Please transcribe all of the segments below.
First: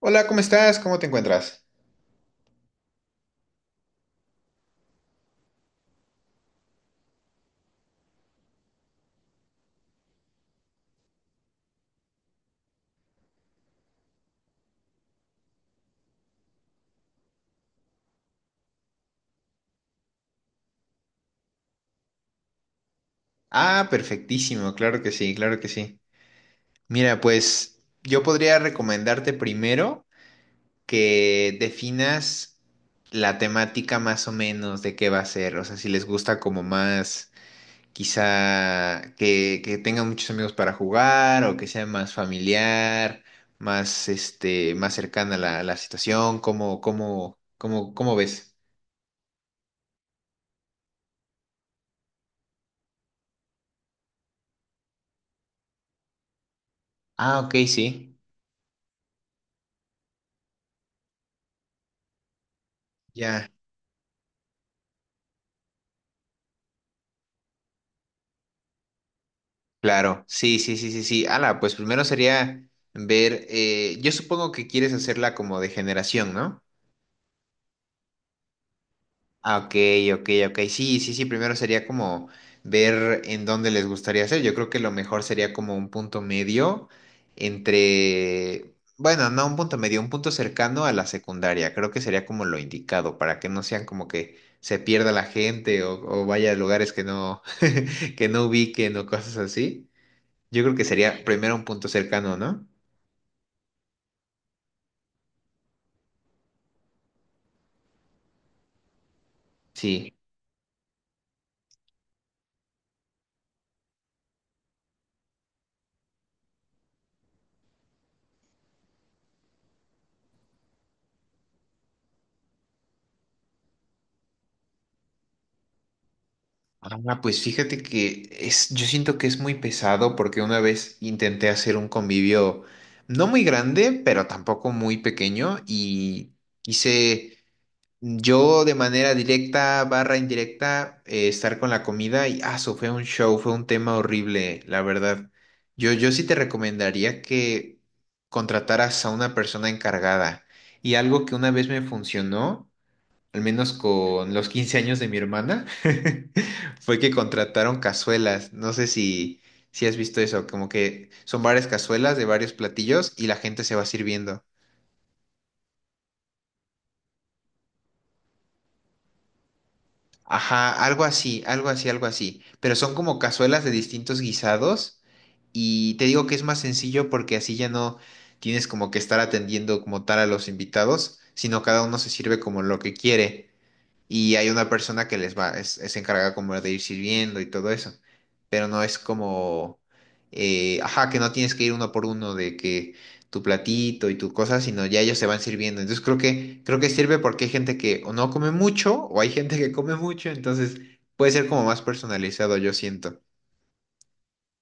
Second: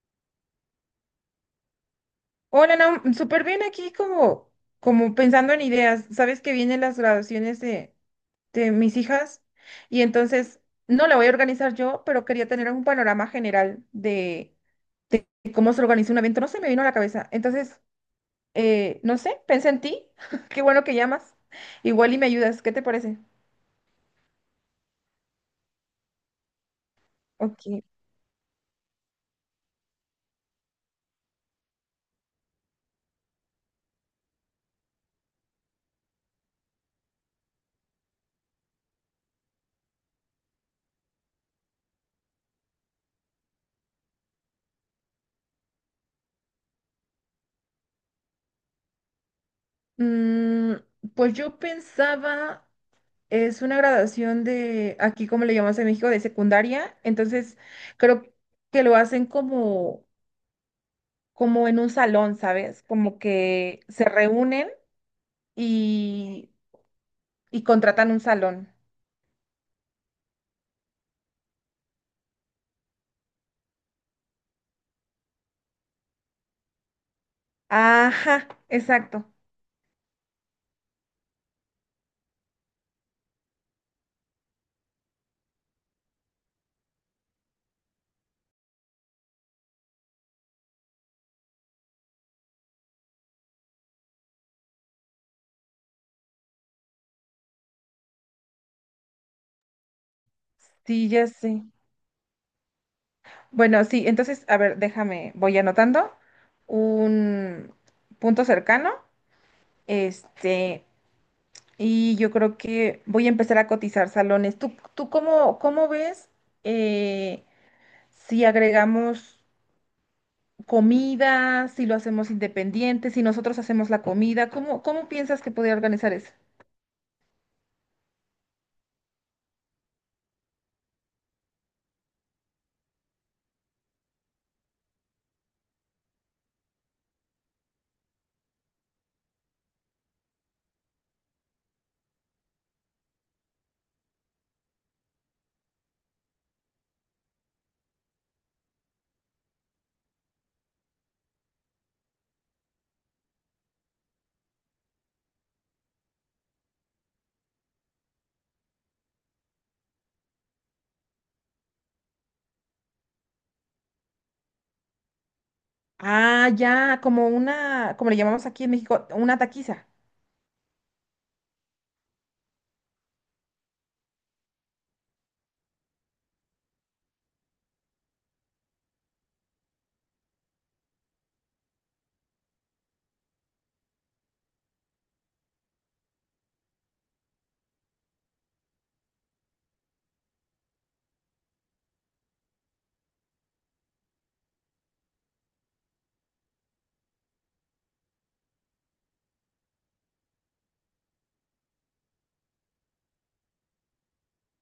Hola, ¿cómo estás? ¿Cómo te encuentras? Hola, no, súper bien aquí como pensando en ideas. Sabes que vienen las graduaciones de mis hijas y entonces no la voy a organizar yo, pero quería tener un panorama general de cómo se organiza un evento. No se me vino a la cabeza. Entonces, no sé, pensé en ti. Qué bueno que llamas. Igual y me ayudas. ¿Qué te parece? Ah, perfectísimo, claro que sí, claro que sí. Mira, pues Ok. yo podría recomendarte primero que definas la temática más o menos de qué va a ser, o sea, si les gusta como más, quizá que tengan muchos amigos para jugar o que sea más familiar, más, este, más cercana a la situación, ¿cómo ves? Mm, pues yo pensaba... Es una graduación de, aquí como le llamamos en México, de secundaria. Ah, ok, Entonces, sí, creo que lo hacen como en un salón, ¿sabes? Como ya. que se reúnen y, y contratan un salón. Claro, sí, sí, sí, sí, sí. Ala, pues primero sería ver, yo supongo que quieres hacerla como de generación, ¿no? Ajá, exacto. Ah, ok, ok, ok. Sí, sí, sí, primero sería como ver en dónde les gustaría hacer. Yo creo que lo mejor sería como un punto medio entre, bueno, no un punto medio, un punto cercano a la secundaria. Creo que sería como lo indicado para que no sean como que se pierda la gente o vaya a lugares que no, que no ubiquen o cosas así. Yo creo que Sí, sería ya primero un sé. punto cercano, ¿no? Bueno, sí, entonces, a ver, déjame, voy anotando un punto cercano. Sí. Este, y yo creo que voy a empezar a cotizar salones. ¿Tú cómo ves? eh, si agregamos comida, si lo hacemos independiente, si nosotros hacemos la comida, ¿cómo piensas que podría organizar eso? Ah, pues fíjate que es, yo siento que es muy pesado porque una vez intenté hacer un convivio no muy grande, pero tampoco muy pequeño y quise yo de manera directa barra indirecta estar con la comida y eso fue un show, fue un tema horrible, la verdad. Yo sí te recomendaría que contrataras a una persona encargada y algo que una vez me funcionó al menos con los 15 años de mi hermana. Fue que contrataron cazuelas. No sé si has visto eso, como que son varias cazuelas de varios platillos y la gente se va sirviendo. Ah, ya, como una, como le llamamos aquí en México, una taquiza. Ajá, algo así, algo así, algo así. Pero son como cazuelas de distintos guisados y te digo que es más sencillo porque así ya no tienes como que estar atendiendo como tal a los invitados, sino cada uno se sirve como lo que quiere. Y hay una persona que les va, es encargada como de ir sirviendo y todo eso, pero no es como, ajá, que no tienes que ir uno por uno de que tu platito y tu cosa, sino ya ellos se van sirviendo. Entonces creo que sirve porque hay gente que o no come mucho o hay gente que come mucho, entonces puede ser como más personalizado, yo siento.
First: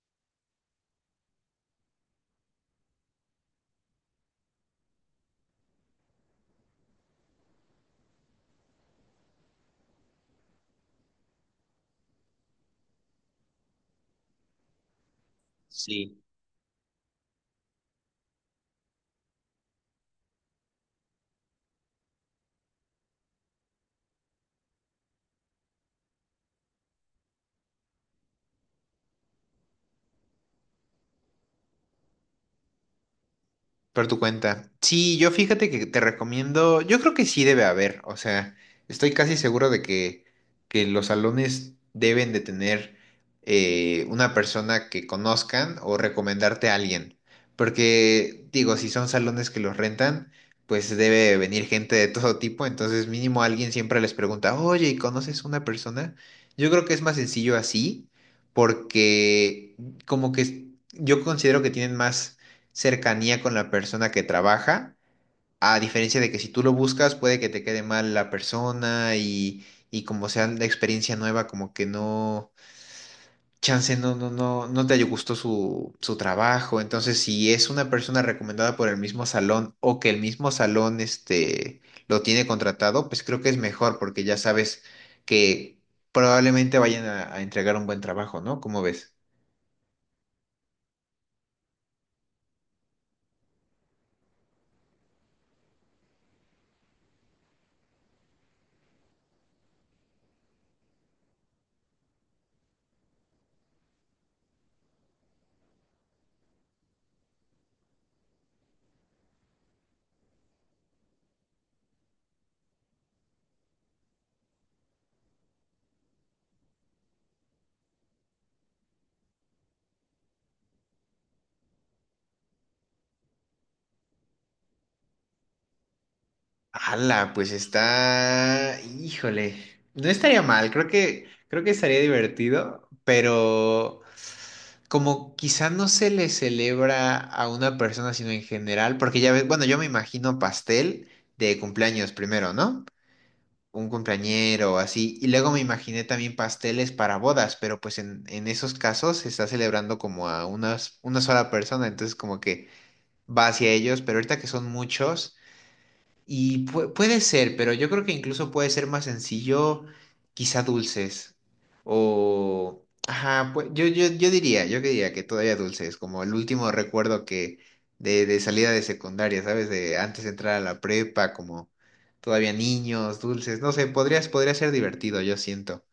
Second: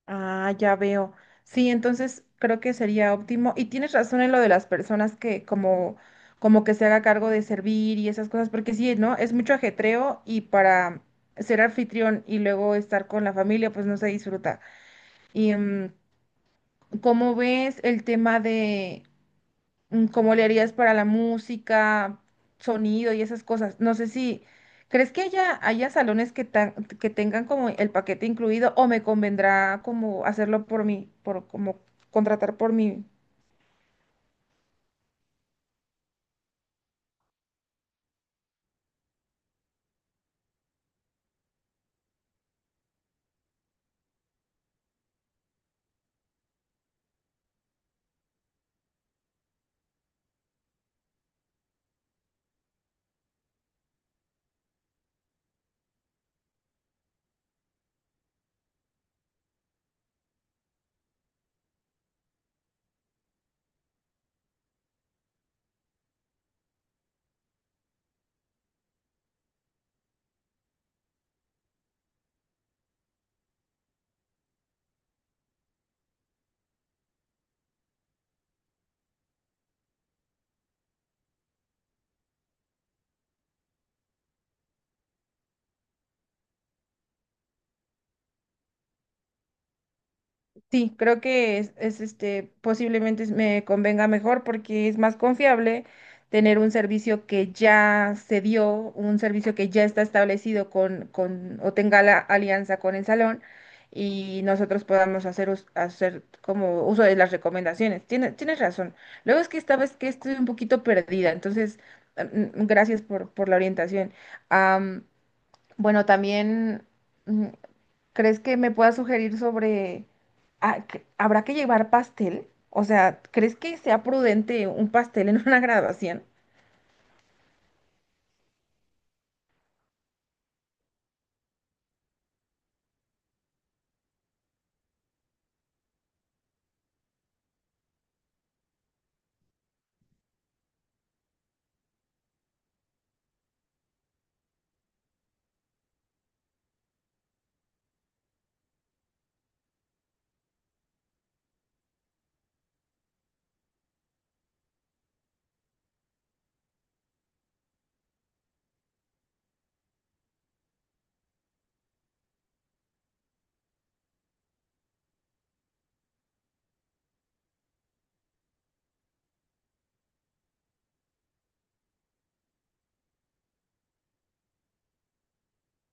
Ah, ya veo. Sí, entonces creo que sería óptimo. Y tienes razón en lo de las personas que como que se haga cargo de servir y esas cosas, porque sí, ¿no? Es mucho ajetreo y para ser anfitrión y luego estar con la familia, pues no se disfruta. Y Sí. ¿cómo ves el tema de cómo le harías para la música, sonido y esas cosas? No sé si, ¿crees que haya salones que tengan como el paquete incluido o me convendrá como hacerlo por mí, por como contratar por mí? Por tu cuenta. Sí, yo fíjate que te recomiendo, yo creo que sí debe haber, o sea, estoy casi seguro de que los salones deben de tener una persona que conozcan o recomendarte a alguien, porque digo, si son salones que los rentan, pues debe venir gente de todo tipo, entonces mínimo alguien siempre les pregunta, oye, ¿y conoces una persona? Yo creo que es más sencillo así, porque como que yo considero que tienen más cercanía con la persona que trabaja, a diferencia de que si tú lo buscas puede que te quede mal la persona y como sea la experiencia nueva, como que no, chance no te gustó su trabajo. Entonces, si es una persona recomendada por el mismo salón o que el mismo salón este, lo tiene contratado, pues creo que es mejor porque ya sabes que probablemente vayan a entregar un buen trabajo, ¿no? ¿Cómo ves? Sí, creo que este, posiblemente me convenga mejor porque es más confiable tener un servicio que ya se dio, un servicio que ya está establecido con o tenga la alianza con el salón y nosotros podamos hacer, hacer como uso de las recomendaciones. Tienes razón. Luego es que esta vez que estoy un poquito perdida, entonces gracias por la orientación. Am, bueno, también... mm, ¿Crees que me puedas sugerir sobre, habrá que llevar pastel? O sea, ¿crees que sea prudente un pastel en una graduación? Ala, pues está, híjole, no estaría mal, creo que estaría divertido, pero como quizá no se le celebra a una persona, sino en general, porque ya ves, bueno, yo me imagino pastel de cumpleaños primero, ¿no? Un cumpleañero o así, y luego me imaginé también pasteles para bodas, pero pues en esos casos se está celebrando como a unas, una sola persona, entonces como que va hacia ellos, pero ahorita que son muchos. Y puede ser, pero yo creo que incluso puede ser más sencillo, quizá dulces. O, ajá, pues yo diría, yo que diría que todavía dulces, como el último recuerdo que de salida de secundaria, ¿sabes? De antes de entrar a la prepa, como todavía niños, dulces, no sé, podrías, podría ser divertido, yo siento.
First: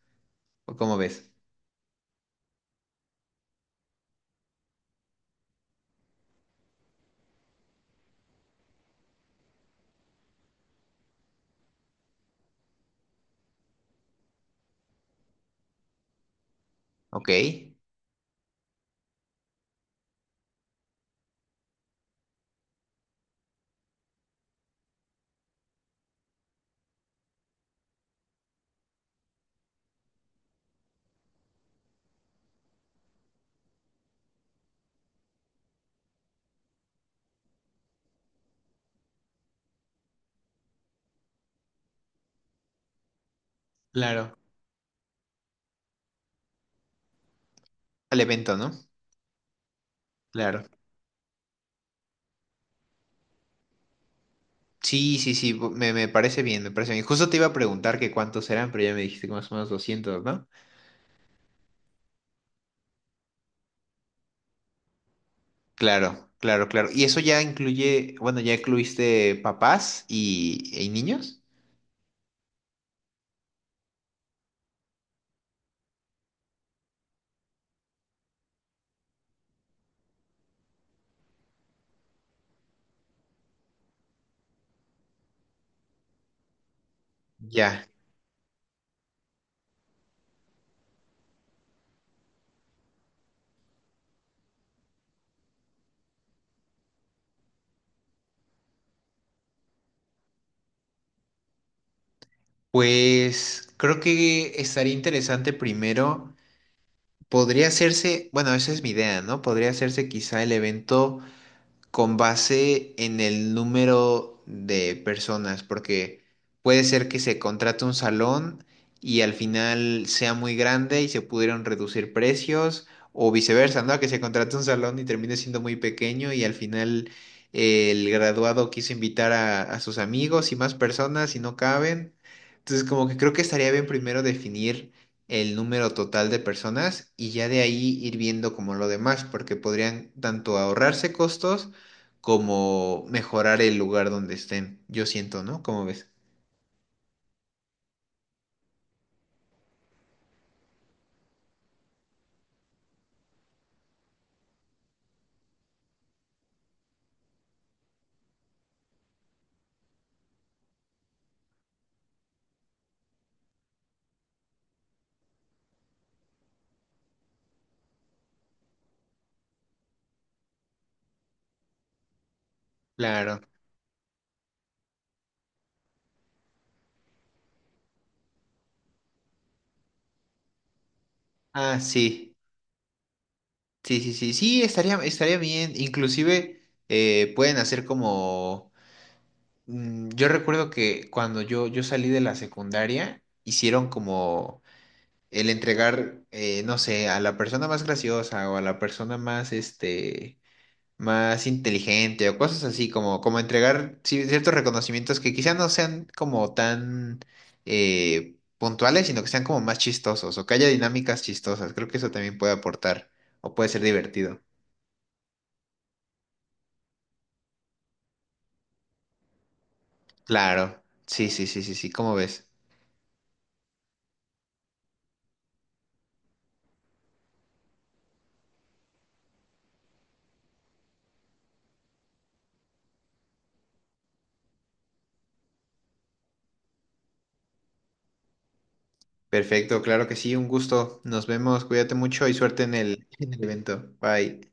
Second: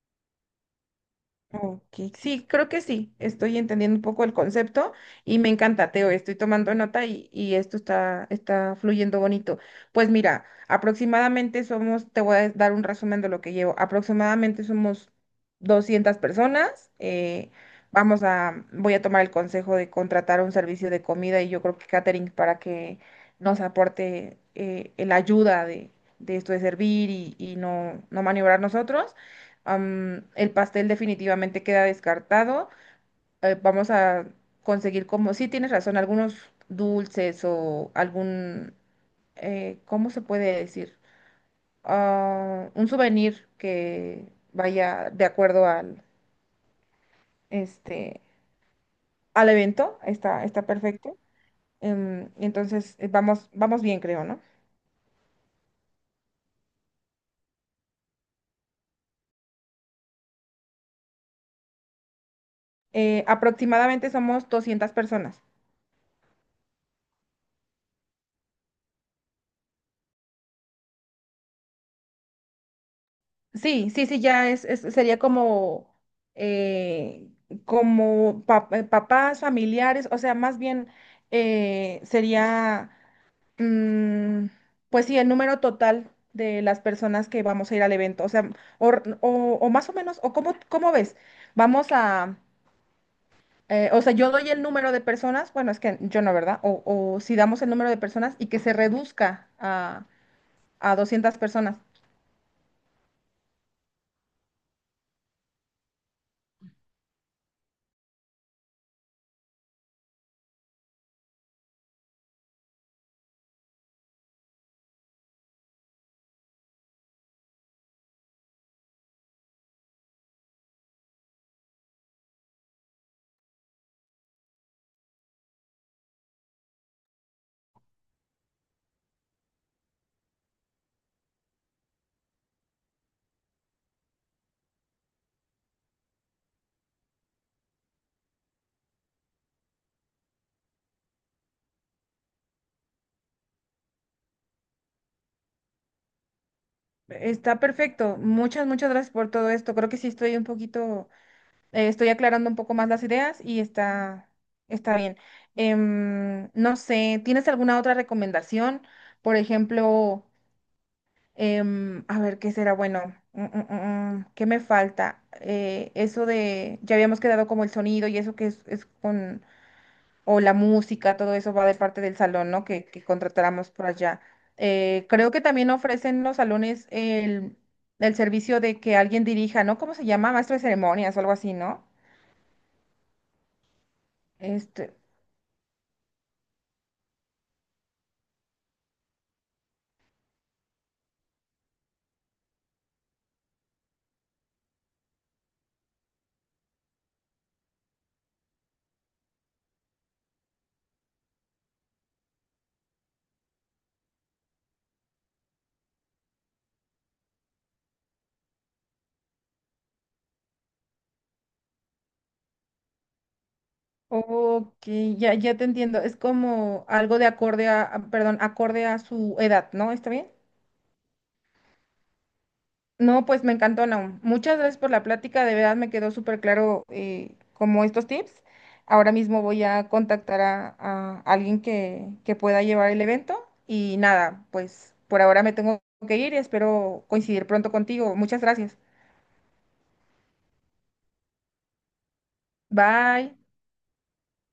¿O cómo ves? Ok, sí, creo que sí, estoy entendiendo un poco el concepto y me encanta, Teo. Estoy tomando nota y esto está, está fluyendo bonito. Pues mira, aproximadamente somos, te voy a dar un resumen de lo que llevo, aproximadamente somos 200 personas, Ok, vamos a, voy a tomar el consejo de contratar un servicio de comida y yo creo que catering para que nos aporte la ayuda de esto de servir y no, no maniobrar nosotros. El pastel definitivamente queda descartado. Vamos a conseguir como, sí tienes razón, algunos dulces o algún, ¿cómo se puede decir? Ah, un souvenir que claro. vaya de acuerdo al, Al este, evento, ¿no? al evento. Está, Claro. está perfecto. Entonces, vamos, vamos bien, creo, ¿no? Sí, sí, sí, me parece bien, me parece bien. Justo te iba a preguntar que cuántos eran, pero ya me dijiste que más o menos 200, ¿no? Aproximadamente somos 200 personas. Claro, claro, claro. ¿Y eso ya incluye, bueno, ya incluiste papás y niños? Sí, sí, sí, ya es, sería como, eh, como papás, familiares, o sea, más bien sería, mm, pues sí, el número total de las personas que vamos a ir Ya. al evento, o sea, o, o más o menos, o cómo, cómo ves, vamos a, o sea, yo doy el número de personas, bueno, es que yo no, ¿verdad? O si damos el número de personas y que se reduzca a 200 personas. Pues creo que estaría interesante primero, podría hacerse, bueno, esa es mi idea, ¿no? Podría hacerse quizá el evento con base en el número de personas, porque puede ser que se contrate un salón y al final sea muy grande y se pudieron reducir precios, o viceversa, ¿no? Que se contrate un salón y termine siendo muy pequeño y al final el graduado quiso invitar a sus amigos y más personas y no caben. Entonces, como que creo que estaría bien primero definir el número total de personas y ya de ahí ir viendo como lo demás, porque podrían tanto ahorrarse costos, como mejorar el lugar donde estén. Yo siento, ¿no? ¿Cómo ves? Está perfecto. Muchas, muchas gracias por todo esto. Creo que sí estoy un poquito, estoy aclarando un poco más las ideas y está, está bien. No sé, ¿tienes alguna otra recomendación? Por ejemplo, a ver, ¿qué será bueno? ¿Qué me falta? Eso de, ya habíamos quedado como el sonido y eso que es con o la música. Todo eso va de parte del salón, ¿no? Que Claro. contratáramos por allá. Creo que también ofrecen los salones el servicio de que alguien dirija, ¿no? ¿Cómo se llama? Maestro de ceremonias o algo así, Ah, ¿no? sí. Sí, sí, sí. Sí, Este, estaría, estaría bien. Inclusive pueden hacer como... yo recuerdo que cuando yo salí de la secundaria, hicieron como el entregar, no sé, a la persona más graciosa o a la persona más, este... más inteligente o cosas así, como, como entregar ciertos reconocimientos que quizá no sean como tan puntuales, sino que sean como más chistosos o que haya dinámicas chistosas. Creo que eso también puede aportar o puede ser divertido. ok, ya, ya te entiendo. Es como algo de acorde perdón, acorde a su edad, ¿no? ¿Está bien? Claro, sí, sí, sí, sí, sí, ¿cómo ves? No, pues me encantó, Naum. Muchas gracias por la plática. De verdad me quedó súper claro como estos tips. Ahora mismo voy a contactar a alguien que pueda llevar el evento. Y nada, pues por ahora me tengo que ir y espero coincidir pronto contigo. Muchas gracias. Perfecto, claro que sí, un gusto. Nos vemos, cuídate mucho y suerte en Bye. el evento. Bye.